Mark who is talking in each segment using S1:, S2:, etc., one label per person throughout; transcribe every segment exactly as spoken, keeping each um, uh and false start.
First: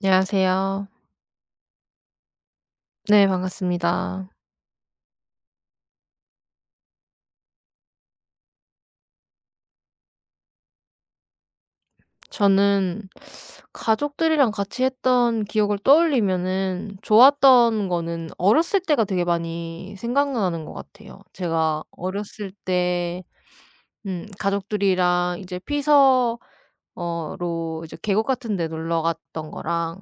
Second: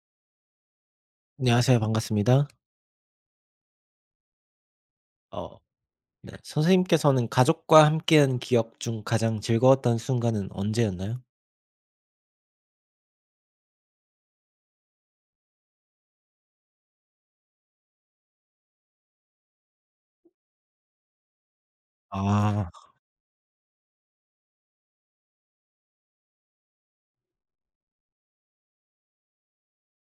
S1: 안녕하세요.
S2: 안녕하세요. 반갑습니다.
S1: 네, 반갑습니다.
S2: 어 네. 선생님께서는 가족과 함께한 기억 중 가장 즐거웠던 순간은 언제였나요?
S1: 저는 가족들이랑 같이 했던 기억을 떠올리면은 좋았던 거는 어렸을 때가 되게 많이 생각나는 것 같아요. 제가 어렸을
S2: 아.
S1: 때 음 가족들이랑 이제 피서 어 로 이제 계곡 같은 데 놀러 갔던 거랑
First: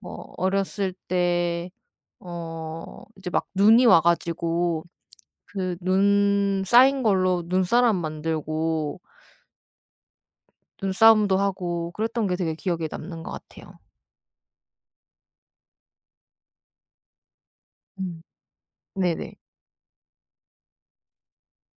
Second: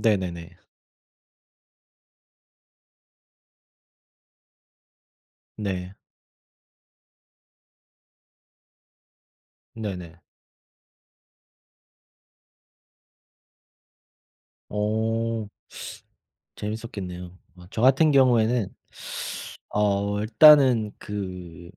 S1: 뭐
S2: 네네네.
S1: 어렸을 때 어 이제 막 눈이 와 가지고 그
S2: 네.
S1: 눈 쌓인 걸로 눈사람 만들고
S2: 네네.
S1: 눈싸움도 하고 그랬던 게 되게 기억에 남는 것 같아요.
S2: 오오. 재밌었겠네요. 어 저 같은
S1: 음.
S2: 경우에는
S1: 네네.
S2: 어 일단은 그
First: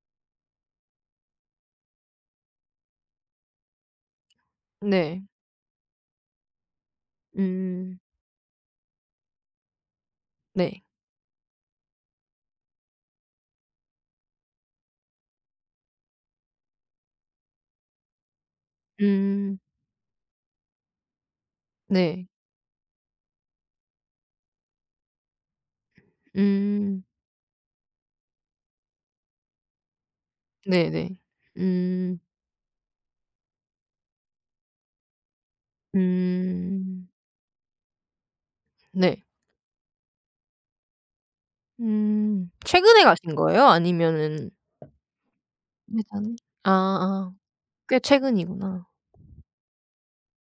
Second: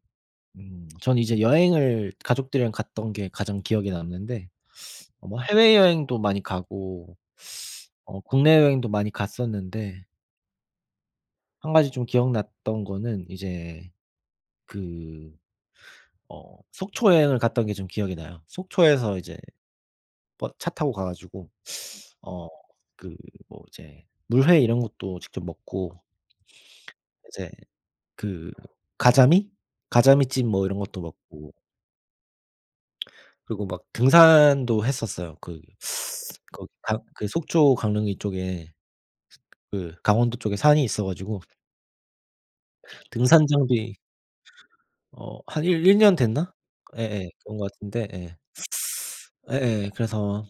S2: 음 전 이제 여행을 가족들이랑 갔던 게 가장 기억에 남는데,
S1: 네.
S2: 어 뭐 해외여행도 많이 가고
S1: 음.
S2: 어 국내 여행도 많이 갔었는데,
S1: 네.
S2: 한 가지 좀 기억났던 거는 이제 그 어 속초 여행을 갔던 게 좀 기억이 나요. 속초에서 이제
S1: 음.
S2: 버 차 타고 가 가지고
S1: 네.
S2: 어 그 뭐 이제 물회 이런 것도 직접 먹고,
S1: 음.
S2: 이제 그 가자미? 가자미찜 뭐 이런 것도
S1: 네네.
S2: 먹고,
S1: 음.
S2: 그리고 막 등산도 했었어요. 그 거기 강
S1: 음.
S2: 그 속초 강릉이 쪽에,
S1: 네.
S2: 그 강원도 쪽에 산이 있어 가지고
S1: 음. 최근에 가신
S2: 등산
S1: 거예요?
S2: 장비,
S1: 아니면은
S2: 어 한 일 1 년
S1: 예전에?
S2: 됐나? 예예.
S1: 아아.
S2: 그런 것
S1: 꽤
S2: 같은데 예.
S1: 최근이구나.
S2: 예예. 그래서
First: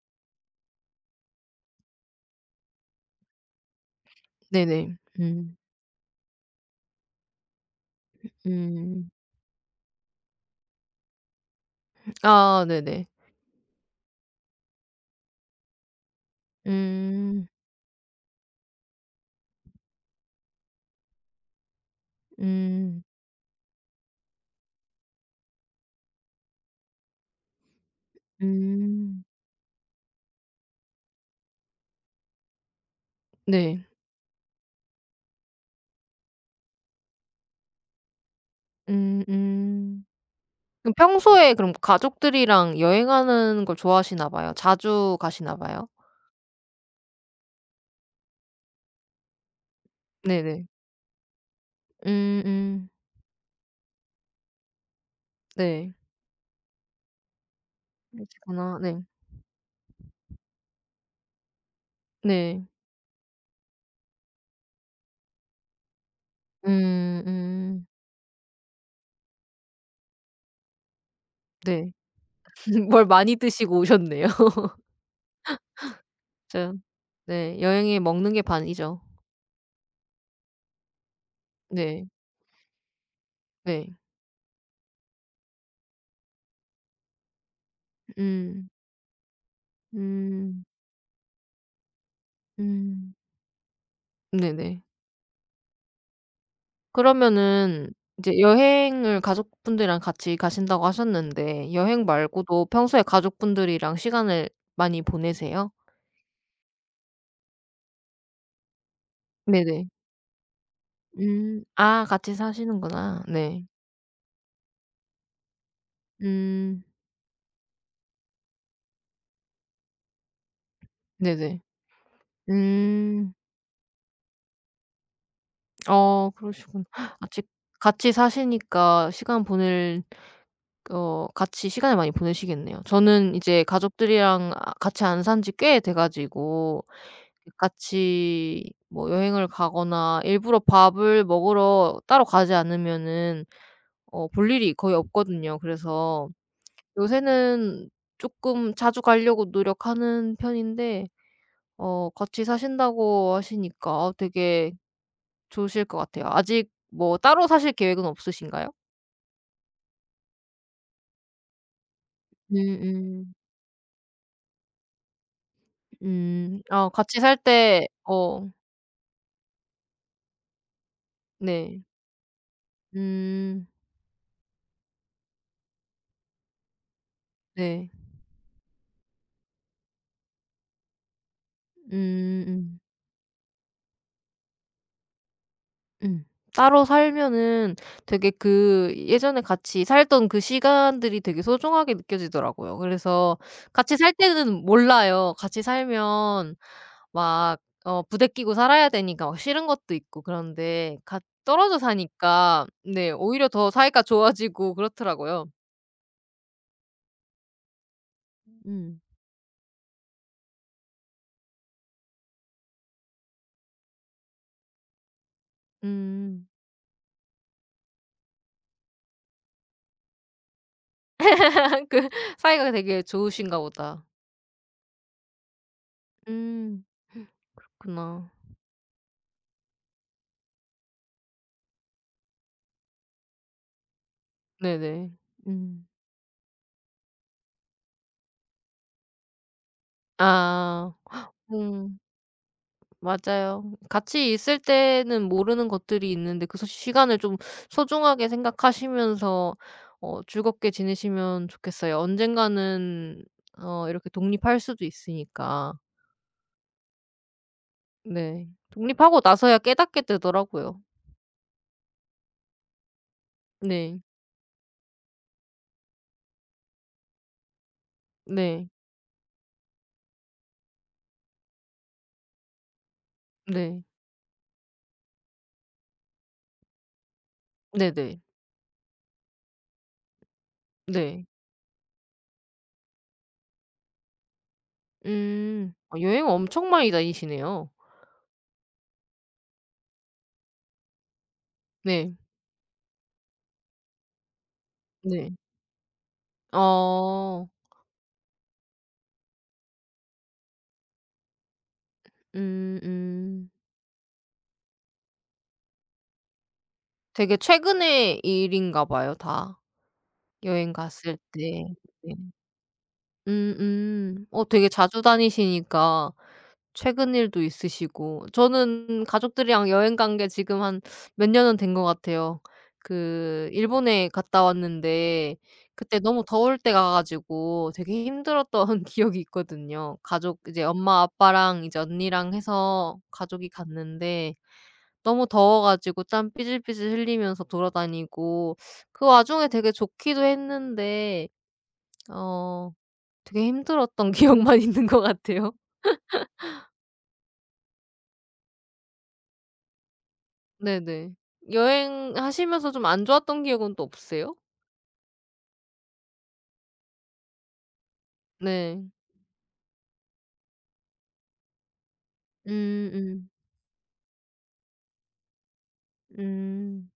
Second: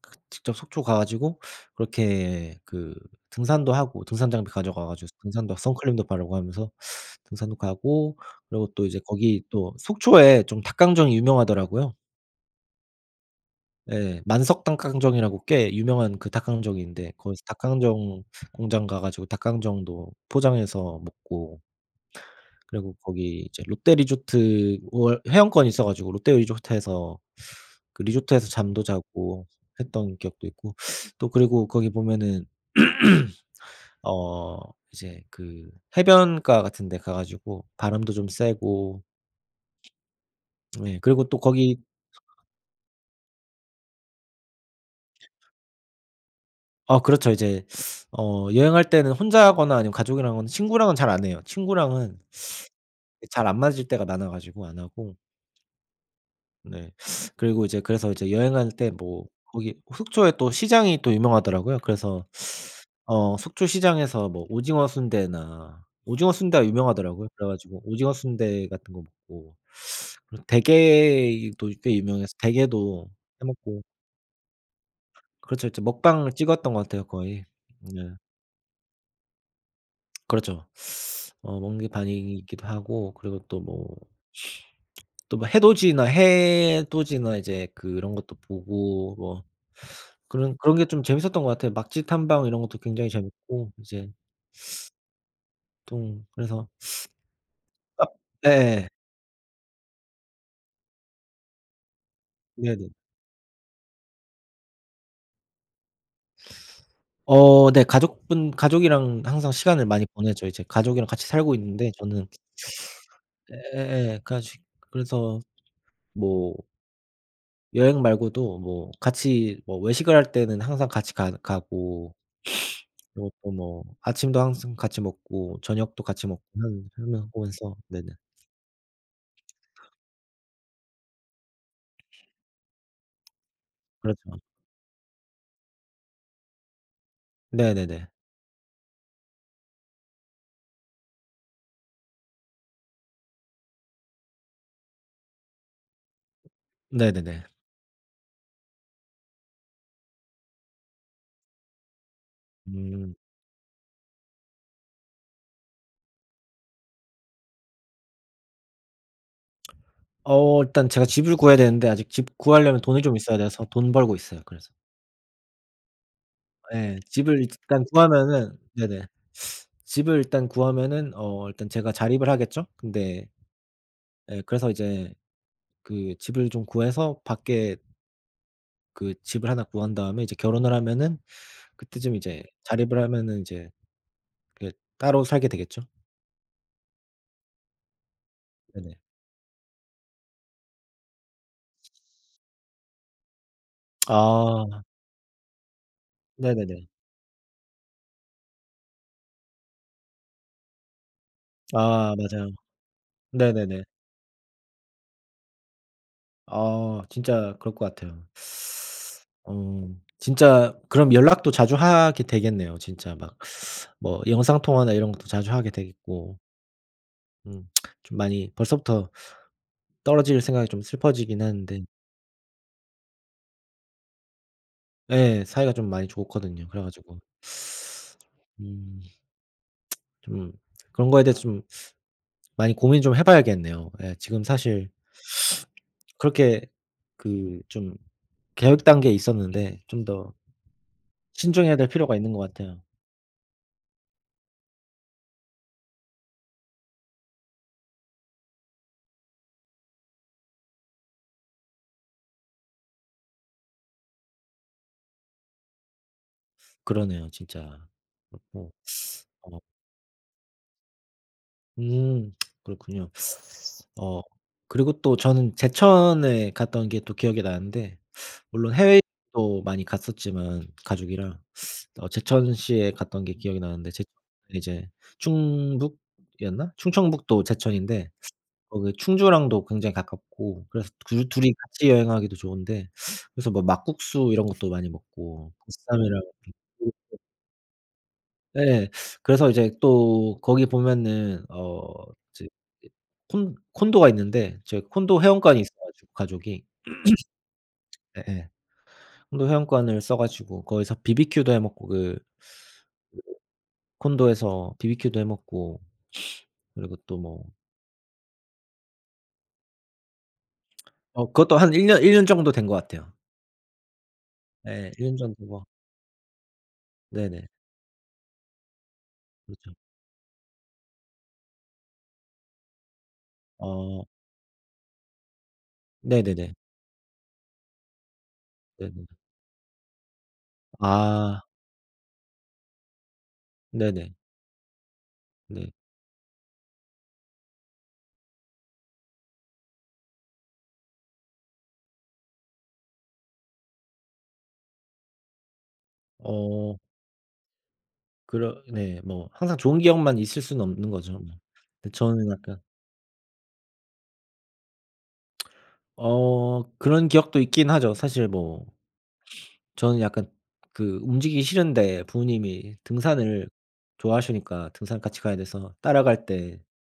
S2: 그 직접 속초 가 가지고 그렇게 그 등산도 하고 등산 장비 가져가
S1: 네네.
S2: 가지고
S1: 음.
S2: 등산도, 선클림도 바르고 하면서 등산도 가고, 그리고 또 이제
S1: 음.
S2: 거기 또 속초에 좀 닭강정이 유명하더라고요.
S1: 아 네네.
S2: 예. 만석 닭강정이라고 꽤 유명한 그 닭강정이 있는데, 거기서
S1: 음.
S2: 닭강정 공장 가 가지고 닭강정도 포장해서 먹고,
S1: 음.
S2: 그리고
S1: 음.
S2: 거기 이제 롯데 리조트 월 회원권이 있어 가지고 롯데 리조트에서, 그 리조트에서 잠도
S1: 음.
S2: 자고 했던 기억도 있고, 또 그리고 거기 보면은
S1: 네.
S2: 어 이제 그 해변가 같은 데 가 가지고 바람도 좀 쐬고,
S1: 음음. 그럼
S2: 예 그리고 또
S1: 평소에 그럼
S2: 거기
S1: 가족들이랑 여행하는 걸 좋아하시나 봐요. 자주 가시나 봐요.
S2: 아 그렇죠. 이제 어 여행할 때는 혼자 하거나 아니면 가족이랑은
S1: 네네.
S2: 친구랑은 잘 안 해요.
S1: 음
S2: 친구랑은
S1: 음.
S2: 잘 안 맞을 때가 많아 가지고 안 하고.
S1: 네.
S2: 네. 그리고 이제 그래서 이제 여행할
S1: 그러시구나.
S2: 때,
S1: 네.
S2: 뭐 거기 속초에 또 시장이 또 유명하더라고요. 그래서
S1: 네.
S2: 어 속초 시장에서 뭐 오징어 순대나 오징어 순대가
S1: 음
S2: 유명하더라고요. 그래 가지고
S1: 음.
S2: 오징어 순대 같은 거 먹고, 그리고 대게도
S1: 네.
S2: 꽤 유명해서
S1: 뭘
S2: 대게도
S1: 많이
S2: 해
S1: 드시고
S2: 먹고.
S1: 오셨네요.
S2: 그렇죠. 이제 먹방을 찍었던
S1: 진
S2: 것 같아요 거의.
S1: 네. 여행에
S2: 네.
S1: 먹는 게 반이죠.
S2: 그렇죠. 어 먹는 게
S1: 네.
S2: 반이기도 하고, 그리고 또
S1: 네.
S2: 뭐 또 뭐 해돋이나 해돋이나 이제 그런 것도
S1: 음.
S2: 보고, 뭐 그런
S1: 음.
S2: 그런 게 좀 재밌었던 것 같아요. 막지 탐방 이런 것도 굉장히
S1: 음.
S2: 재밌고 이제
S1: 네네.
S2: 좀 그래서
S1: 그러면은
S2: 카
S1: 이제
S2: 예예.
S1: 여행을 가족분들이랑 같이 가신다고 하셨는데 여행 말고도
S2: 네네.
S1: 평소에 가족분들이랑 시간을 많이 보내세요?
S2: 어 네. 가족분 가족이랑 항상
S1: 네네.
S2: 시간을 많이 보내죠. 이제 가족이랑 같이 살고
S1: 음.
S2: 있는데
S1: 아
S2: 저는
S1: 같이 사시는구나. 네.
S2: 예예예. 그래가지 그래서 뭐
S1: 음.
S2: 여행 말고도 뭐 같이, 뭐 외식을 할 때는 항상 같이 가
S1: 네네.
S2: 가고, 그리고
S1: 음.
S2: 또 뭐 아침도 항상 같이 먹고 저녁도 같이
S1: 어
S2: 먹고
S1: 그러시구나.
S2: 하는,
S1: 아직
S2: 하면서. 네네.
S1: 같이 사시니까 시간 보낼 어 같이 시간을 많이 보내시겠네요. 저는 이제
S2: 그렇죠.
S1: 가족들이랑 아 같이 안 산지 꽤 돼 가지고
S2: 네네네.
S1: 같이 뭐 여행을 가거나 일부러 밥을 먹으러 따로 가지 않으면은 어 볼 일이 거의 없거든요. 그래서
S2: 네네네.
S1: 요새는 쪼끔 자주 가려고 노력하는 편인데 어 같이
S2: 음.
S1: 사신다고 하시니까 어 되게 좋으실 것 같아요. 아직 뭐 따로 사실 계획은 없으신가요?
S2: 어 일단 제가 집을 구해야 되는데, 아직 집 구하려면
S1: 음음.
S2: 돈이 좀
S1: 음.
S2: 있어야 돼서 돈 벌고 있어요. 그래서.
S1: 음, 아
S2: 예.
S1: 같이 살
S2: 집을 일단
S1: 때 어
S2: 구하면은 네네. 집을 일단 구하면은 어 일단
S1: 네.
S2: 제가 자립을 하겠죠? 근데
S1: 음.
S2: 예, 그래서 이제 그 집을 좀 구해서 밖에,
S1: 네.
S2: 그 집을 하나 구한 다음에 이제 결혼을 하면은, 그때쯤 이제
S1: 음음.
S2: 자립을 하면은 이제 그 따로 살게 되겠죠?
S1: 음. 따로 살면은 되게 그
S2: 네네.
S1: 예전에 같이 살던 그 시간들이 되게 소중하게 느껴지더라고요. 그래서 같이 살 때는
S2: 아
S1: 몰라요. 같이 살면
S2: 네네네.
S1: 막 어 부대끼고 살아야 되니까 막 싫은 것도 있고 그런데 같 떨어져
S2: 아 맞아요.
S1: 사니까 네 오히려 더
S2: 네네네.
S1: 사이가 좋아지고 그렇더라고요.
S2: 아 진짜 그럴 것 같아요.
S1: 음.
S2: 어 진짜 그럼 연락도 자주 하게 되겠네요 진짜 막. 뭐 영상 통화나 이런 것도 자주 하게 되겠고,
S1: 음.
S2: 음 좀 많이 벌써부터 떨어질 생각이 좀 슬퍼지긴 하는데.
S1: 그 사이가 되게 좋으신가 보다.
S2: 예, 사이가 좀 많이 좋거든요. 그래
S1: 음.
S2: 가지고
S1: 그렇구나.
S2: 음 좀 그런 거에 대해서 좀 많이 고민 좀 해 봐야겠네요. 예, 지금 사실
S1: 네네. 음.
S2: 그렇게 그 좀 계획 단계에 있었는데 좀 더
S1: 아.
S2: 신중해야 될
S1: 음.
S2: 필요가 있는 것 같아요.
S1: 맞아요. 같이 있을 때는 모르는 것들이 있는데 그 소 시간을 좀 소중하게 생각하시면서 어 즐겁게 지내시면 좋겠어요. 언젠가는 어 이렇게 독립할 수도 있으니까.
S2: 그러네요 진짜.
S1: 네.
S2: 그렇고
S1: 독립하고 나서야
S2: 어
S1: 깨닫게 되더라고요.
S2: 음 그렇군요.
S1: 네.
S2: 어 그리고 또 저는 제천에 갔던 게 또 기억이 나는데,
S1: 네.
S2: 물론 해외도 많이 갔었지만 가족이랑 어 제천시에 갔던 게 기억이
S1: 네.
S2: 나는데, 제천 이제 충북이었나? 충청북도 제천인데,
S1: 네네.
S2: 거기 충주랑도 굉장히 가깝고 그래서
S1: 네.
S2: 그 둘이 같이 여행하기도 좋은데, 그래서 뭐 막국수 이런 것도 많이 먹고
S1: 음. 여
S2: 보쌈이랑.
S1: 행 엄청 많이 다니시네요.
S2: 예. 그래서 이제 또 거기 보면은 어
S1: 네.
S2: 이제 콘 콘도가 있는데, 저 콘도
S1: 네.
S2: 회원권이 있어 가지고 가족이
S1: 어.
S2: 예예. 콘도 회원권을 써 가지고 거기서 비비큐도 해 먹고, 그
S1: 음 음.
S2: 콘도에서 비비큐도 해 먹고, 그리고 또
S1: 되게
S2: 뭐
S1: 최근의 일인가 봐요 다. 여행 갔을
S2: 어 그것도
S1: 때.
S2: 한 일 년 일
S1: 네.
S2: 년 정도 된 것 같아요.
S1: 음음. 어 되게
S2: 예.
S1: 자주
S2: 일 년 정도 가
S1: 다니시니까 최근 일도
S2: 네네.
S1: 있으시고. 저는 가족들이랑
S2: 그렇죠.
S1: 여행 간 게 지금 한 몇 년은 된 것 같아요. 그
S2: 어
S1: 일본에 갔다 왔는데 그때 너무
S2: 네네네.
S1: 더울 때 가 가지고 되게 힘들었던
S2: 네네.
S1: 기억이 있거든요. 가족 이제 엄마
S2: 아
S1: 아빠랑 이제 언니랑 해서 가족이
S2: 네네.
S1: 갔는데 너무 더워
S2: 네.
S1: 가지고 땀 삐질삐질 흘리면서 돌아다니고 그 와중에 되게 좋기도 했는데 어 되게 힘들었던 기억만 있는 것 같아요.
S2: 어 그러 네, 뭐 항상 좋은 기억만 있을 수는 없는
S1: 네네.
S2: 거죠 뭐. 근데 저는 약간
S1: 여행하시면서 좀 안 좋았던 기억은 또 없으세요?
S2: 어 그런 기억도 있긴 하죠. 사실 뭐
S1: 네.
S2: 저는 약간 그 움직이기 싫은데 부모님이
S1: 음음.
S2: 등산을 좋아하시니까 등산 같이 가야 돼서 따라갈 때,
S1: 음.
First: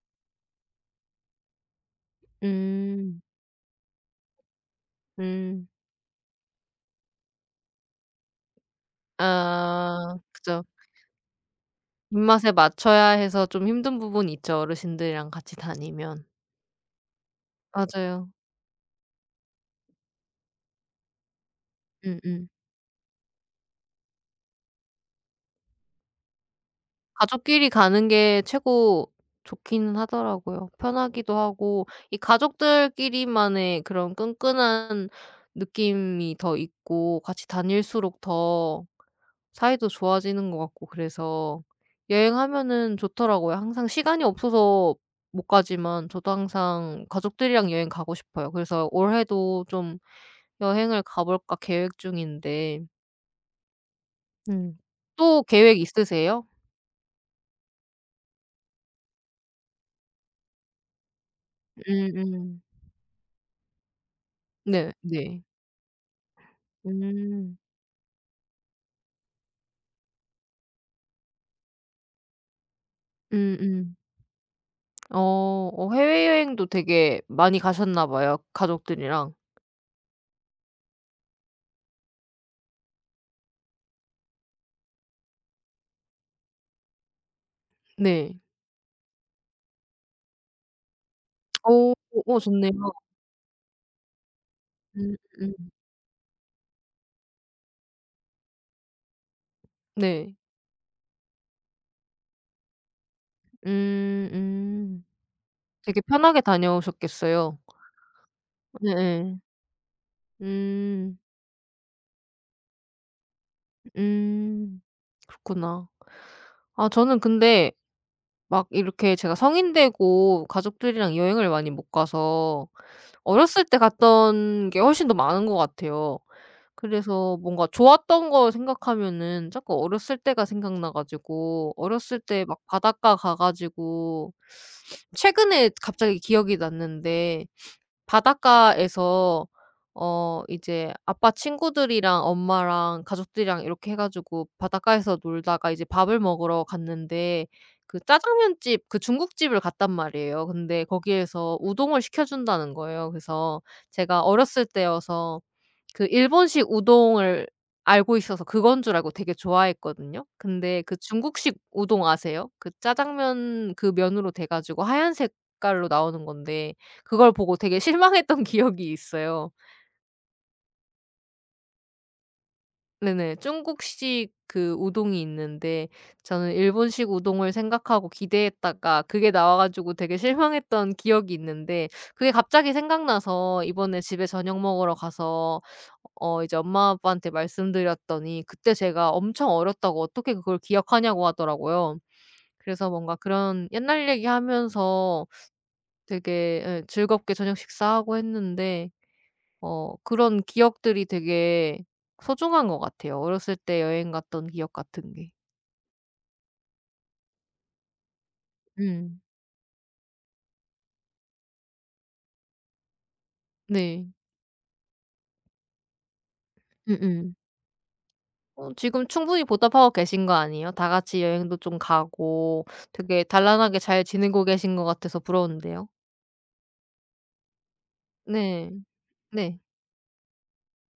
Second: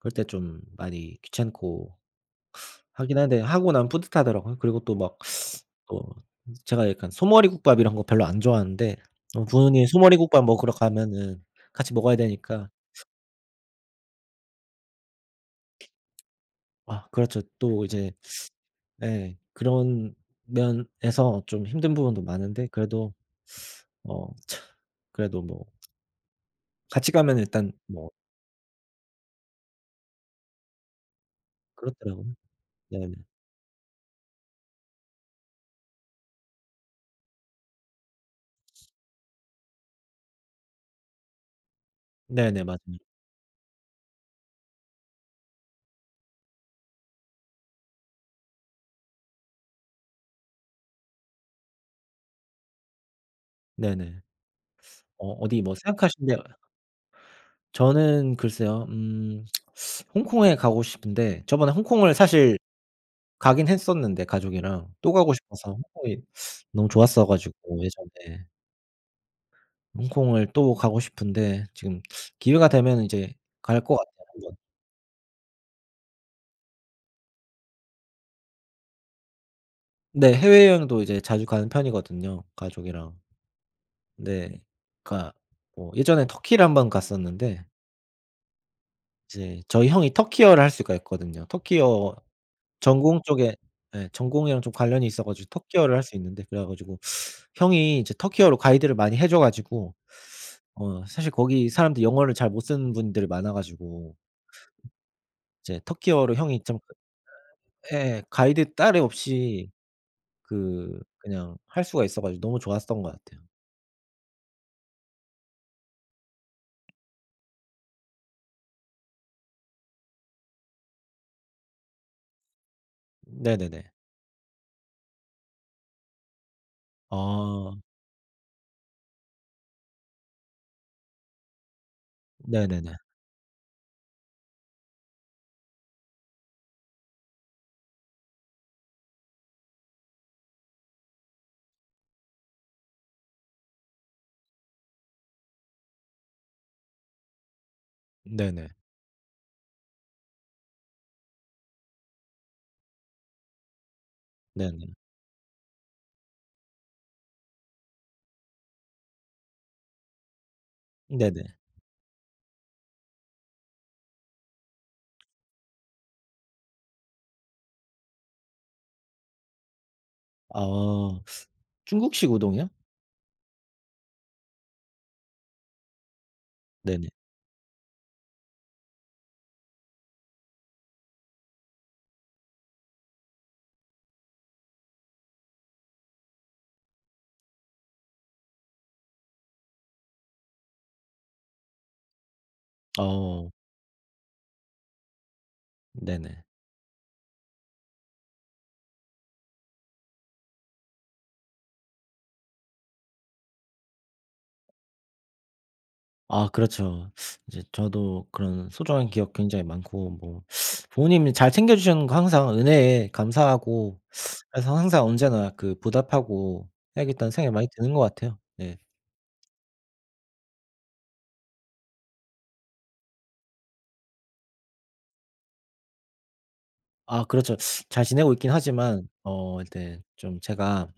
S2: 그럴 때 좀 많이 귀찮고
S1: 음.
S2: 하긴
S1: 음.
S2: 한데 하고 나면 뿌듯하더라고요. 그리고 또 막
S1: 음.
S2: 또 제가 약간 소머리국밥 이런 거 별로 안 좋아하는데 어 부모님이
S1: 아
S2: 소머리국밥
S1: 그죠.
S2: 먹으러 가면은 같이 먹어야
S1: 입맛에
S2: 되니까.
S1: 맞춰야 해서 좀 힘든 부분이 있죠, 어르신들이랑 같이 다니면.
S2: 아 그렇죠. 또 이제
S1: 맞아요.
S2: 예, 그런 면에서 좀 힘든 부분도
S1: 음음.
S2: 많은데, 그래도 어 참 그래도 뭐 같이 가면
S1: 가족끼리
S2: 일단
S1: 가는
S2: 뭐
S1: 게 최고 좋기는 하더라고요. 편하기도 하고 이
S2: 그렇더라고요. 네네.
S1: 가족들끼리만의 그런 끈끈한 느낌이 더 있고 같이 다닐수록 더 사이도 좋아지는 것 같고 그래서
S2: 네네.
S1: 여행하면은
S2: 맞아요.
S1: 좋더라고요. 항상 시간이 없어서 못 가지만 저도 항상 가족들이랑 여행 가고 싶어요. 그래서 올해도 좀 여행을 가 볼까 계획 중인데
S2: 네네.
S1: 음.
S2: 어
S1: 또
S2: 어디 뭐
S1: 계획
S2: 생각하신 데,
S1: 있으세요?
S2: 저는 글쎄요. 음 홍콩에 가고 싶은데, 저번에 홍콩을 사실
S1: 음음.
S2: 가긴 했었는데, 가족이랑
S1: 네.
S2: 또 가고
S1: 네.
S2: 싶어서, 홍콩이 너무 좋았어 가지고
S1: 음.
S2: 예전에, 홍콩을 또 가고 싶은데, 지금 기회가 되면 이제 갈
S1: 음음.
S2: 것 같아요 한 번.
S1: 어. 어 해외여행도 되게 많이 가셨나 봐요, 가족들이랑.
S2: 네. 해외여행도 이제 자주 가는 편이거든요 가족이랑. 네. 그러니까 뭐 예전에 터키를 한 번 갔었는데,
S1: 네.
S2: 이제 저희 형이 터키어를 할 수가 있거든요.
S1: 어.
S2: 터키어
S1: 어 좋네요.
S2: 전공 쪽에, 예 전공이랑 좀 관련이 있어 가지고
S1: 음음.
S2: 터키어를 할 수 있는데, 그래 가지고 형이 이제 터키어로 가이드를 많이 해줘 가지고,
S1: 네.
S2: 어 사실 거기 사람들 영어를 잘 못 쓰는 분들이 많아 가지고,
S1: 음 음.
S2: 이제
S1: 되게
S2: 터키어로
S1: 편하게
S2: 형이 좀 그,
S1: 다녀오셨겠어요.
S2: 예 가이드 따름
S1: 예예.
S2: 없이 그
S1: 음.
S2: 그냥 할 수가 있어 가지고 너무 좋았던 것 같아요.
S1: 음. 그렇구나. 아 저는 근데 막 이렇게 제가 성인 되고 가족들이랑 여행을 많이 못 가서 어렸을 때
S2: 네네네.
S1: 갔던 게 훨씬 더 많은 것 같아요. 그래서 뭔가
S2: 아.
S1: 좋았던 거 생각하면은 자꾸 어렸을 때가 생각나 가지고 어렸을 때 막
S2: 네네네.
S1: 바닷가 가 가지고 최근에 갑자기 기억이 났는데 바닷가에서 어 이제 아빠 친구들이랑 엄마랑 가족들이랑 이렇게 해 가지고 바닷가에서 놀다가 이제 밥을 먹으러 갔는데 그
S2: 네네.
S1: 짜장면집 그 중국집을 갔단 말이에요. 근데 거기에서 우동을 시켜 준다는 거예요. 그래서 제가 어렸을
S2: 네네.
S1: 때여서 그 일본식 우동을 알고 있어서 그건 줄 알고 되게 좋아했거든요. 근데 그
S2: 네네.
S1: 중국식 우동 아세요? 그 짜장면 그 면으로 돼 가지고 하얀 색깔로 나오는 건데 그걸 보고 되게 실망했던 기억이 있어요.
S2: 아 중국식 우동이요?
S1: 네네. 중국식 그 우동이 있는데 저는
S2: 네네.
S1: 일본식 우동을 생각하고 기대했다가 그게 나와 가지고 되게 실망했던 기억이 있는데 그게 갑자기 생각나서 이번에 집에 저녁 먹으러 가서 어 이제 엄마 아빠한테 말씀드렸더니 그때 제가 엄청 어렸다고 어떻게 그걸 기억하냐고 하더라고요. 그래서 뭔가
S2: 어.
S1: 그런 옛날 얘기하면서
S2: 네네.
S1: 되게 예 즐겁게 저녁 식사하고 했는데 어 그런 기억들이 되게 소중한 것 같아요. 어렸을 때 여행 갔던 기억 같은 게.
S2: 아 그렇죠. 이제 저도 그런 소중한
S1: 음.
S2: 기억 굉장히 많고, 뭐 부모님이 잘 챙겨 주시는 거 항상 은혜에 감사하고,
S1: 네.
S2: 그래서 항상 언제나 그 보답하고 해야겠다는
S1: 음음.
S2: 생각이 많이 드는 것 같아요.
S1: 어
S2: 네.
S1: 지금 충분히 보답하고 계신 거 아니에요? 다 같이 여행도 좀 가고 되게 단란하게 잘 지내고 계신 것 같아서 부러운데요.
S2: 아 그렇죠. 잘 지내고 있긴
S1: 네.
S2: 하지만
S1: 네.
S2: 어 이제 좀 제가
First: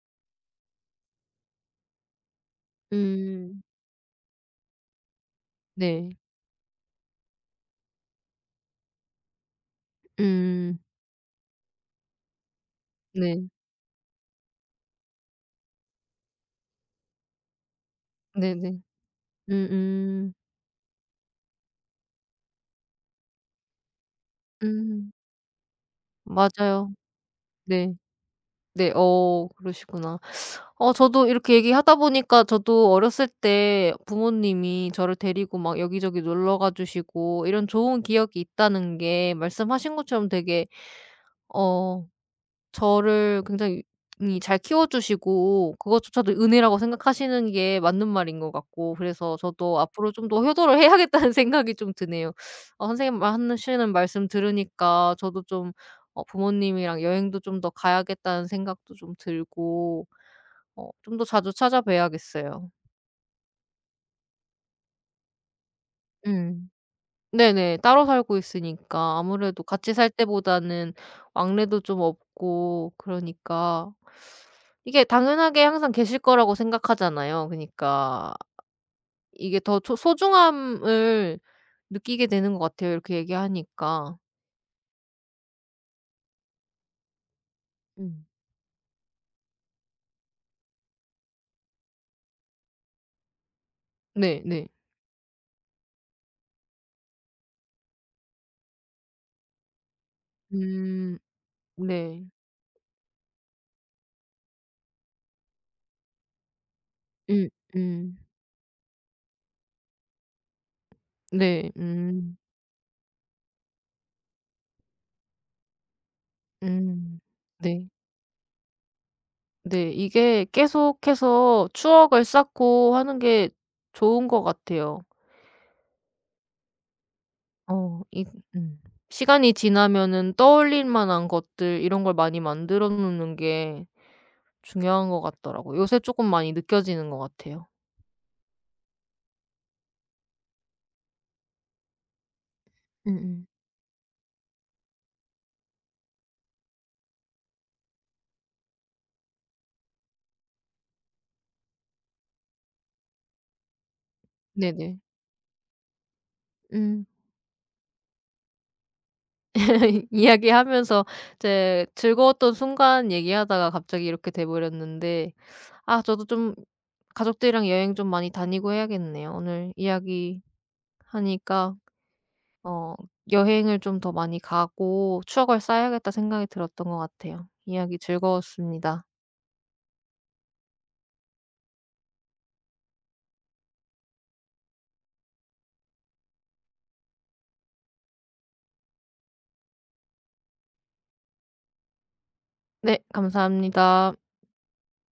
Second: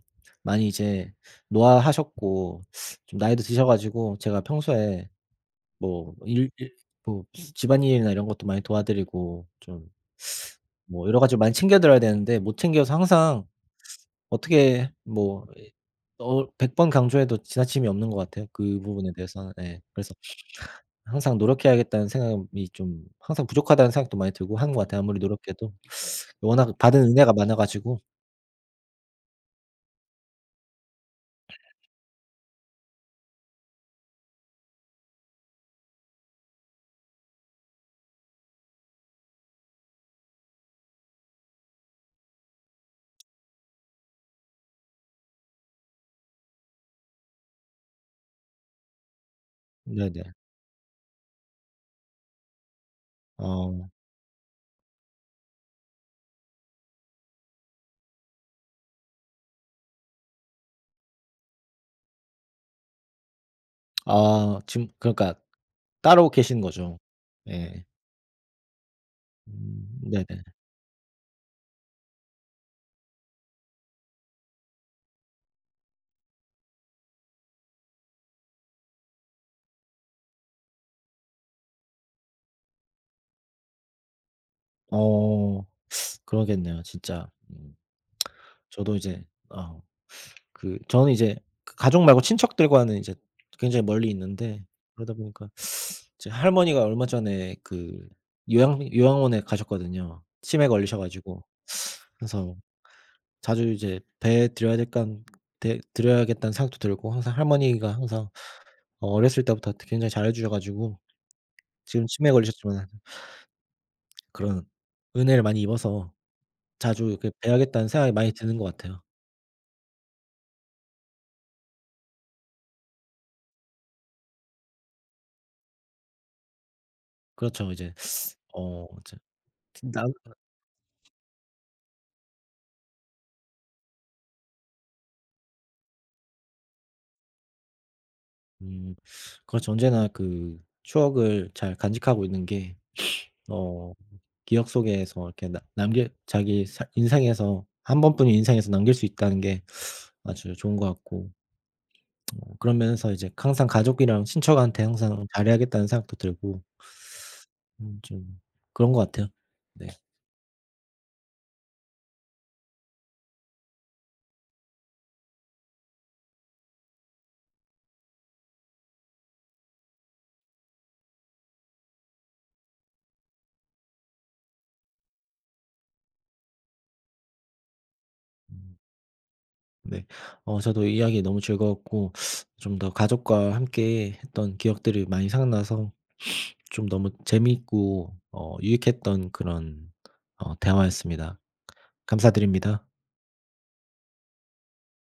S2: 많이 이제 노화하셨고, 좀 나이도
S1: 음.
S2: 드셔 가지고 제가 평소에 뭐
S1: 네.
S2: 일 일 뭐 집안일이나 이런 것도 많이 도와드리고, 좀
S1: 음.
S2: 뭐 여러 가지 많이 챙겨 드려야 되는데 못 챙겨서,
S1: 네.
S2: 항상 어떻게 뭐어백 번 강조해도 지나침이 없는 것 같아요,
S1: 네네.
S2: 그 부분에 대해서는. 예. 그래서
S1: 음음.
S2: 항상 노력해야겠다는 생각이, 좀 항상 부족하다는 생각도 많이 들고 하는 것 같아요,
S1: 음. 음.
S2: 아무리 노력해도. 워낙
S1: 맞아요.
S2: 받은 은혜가 많아
S1: 네.
S2: 가지고.
S1: 네. 어 그러시구나. 어 저도 이렇게 얘기하다 보니까 저도 어렸을 때 부모님이 저를 데리고 막 여기저기 놀러 가 주시고 이런 좋은 기억이 있다는 게 말씀하신 것처럼 되게 어 저를 굉장히 잘 키워 주시고 그것조차도 은혜라고 생각하시는 게 맞는 말인 것 같고 그래서 저도 앞으로 좀
S2: 네네.
S1: 더 효도를 해야겠다는 생각이 좀 드네요. 어 선생님
S2: 어.
S1: 하시는 말씀 들으니까 저도 좀 어 부모님이랑 여행도 좀 더 가야겠다는 생각도 좀 들고 어 좀 더 자주 찾아뵈야겠어요.
S2: 아 지금 그러니까 따로 계신
S1: 음.
S2: 거죠?
S1: 네네.
S2: 예.
S1: 따로 살고 있으니까 아무래도
S2: 음
S1: 같이 살
S2: 네네.
S1: 때보다는 왕래도 좀 없고 그러니까 이게 당연하게 항상 계실 거라고 생각하잖아요. 그니까 이게 더 초 소중함을 느끼게 되는 것 같아요, 이렇게 얘기하니까.
S2: 어 그러겠네요, 진짜. 음.
S1: 음.
S2: 저도 이제 어 그 저는 이제 그 가족 말고 친척들과는 이제 굉장히 멀리
S1: 네
S2: 있는데,
S1: 네.
S2: 그러다 보니까 제 할머니가 얼마 전에 그 요양 요양원에 가셨거든요. 치매 걸리셔
S1: 음
S2: 가지고.
S1: 네.
S2: 그래서 자주 이제 뵈 드려야 될깐 되 드려야겠다는 생각도 들고, 항상
S1: 음
S2: 할머니가
S1: 음.
S2: 항상 어 어렸을 때부터 굉장히 잘해 주셔 가지고,
S1: 네.
S2: 지금 치매에
S1: 음.
S2: 걸리셨지만 그런 은혜를 많이 입어서 자주
S1: 음.
S2: 이렇게 뵈야겠다는
S1: 네.
S2: 생각이 많이 드는 것 같아요.
S1: 네. 이게 계속해서 추억을 쌓고 하는 게 좋은 것 같아요.
S2: 그렇죠. 이제
S1: 어 이 음.
S2: 어 이제
S1: 시간이
S2: 남
S1: 지나면은 떠올릴 만한 것들 이런 걸 많이 만들어 놓는 게 중요한 것 같더라고요. 요새 조금 많이 느껴지는 것 같아요.
S2: 음 그렇죠. 언제나 그 추억을 잘 간직하고 있는 게
S1: 음음.
S2: 어 기억 속에서 이렇게 나 남길, 자기 사 인생에서 한 번뿐인 인생에서 남길 수 있다는 게 아주 좋은 것 같고, 어 그런 면에서 이제 항상 가족이랑 친척한테
S1: 네네.
S2: 항상 잘해야겠다는 생각도 들고,
S1: 음.
S2: 음 좀 그런 것 같아요. 네.
S1: 이야기하면서 이제 즐거웠던 순간 얘기하다가 갑자기 이렇게 돼 버렸는데 아 저도 좀 가족들이랑 여행 좀 많이 다니고 해야겠네요. 오늘 이야기하니까 어 '여행을 좀 더 많이 가고 추억을 쌓아야겠다.' 생각이 들었던 것 같아요. 이야기
S2: 음.
S1: 즐거웠습니다.
S2: 네. 어 저도 이야기 너무 즐거웠고, 좀 더 가족과 함께 했던 기억들이 많이 생각나서 좀 너무 재미있고 어 유익했던 그런 어 대화였습니다. 감사드립니다.
S1: 네, 감사합니다.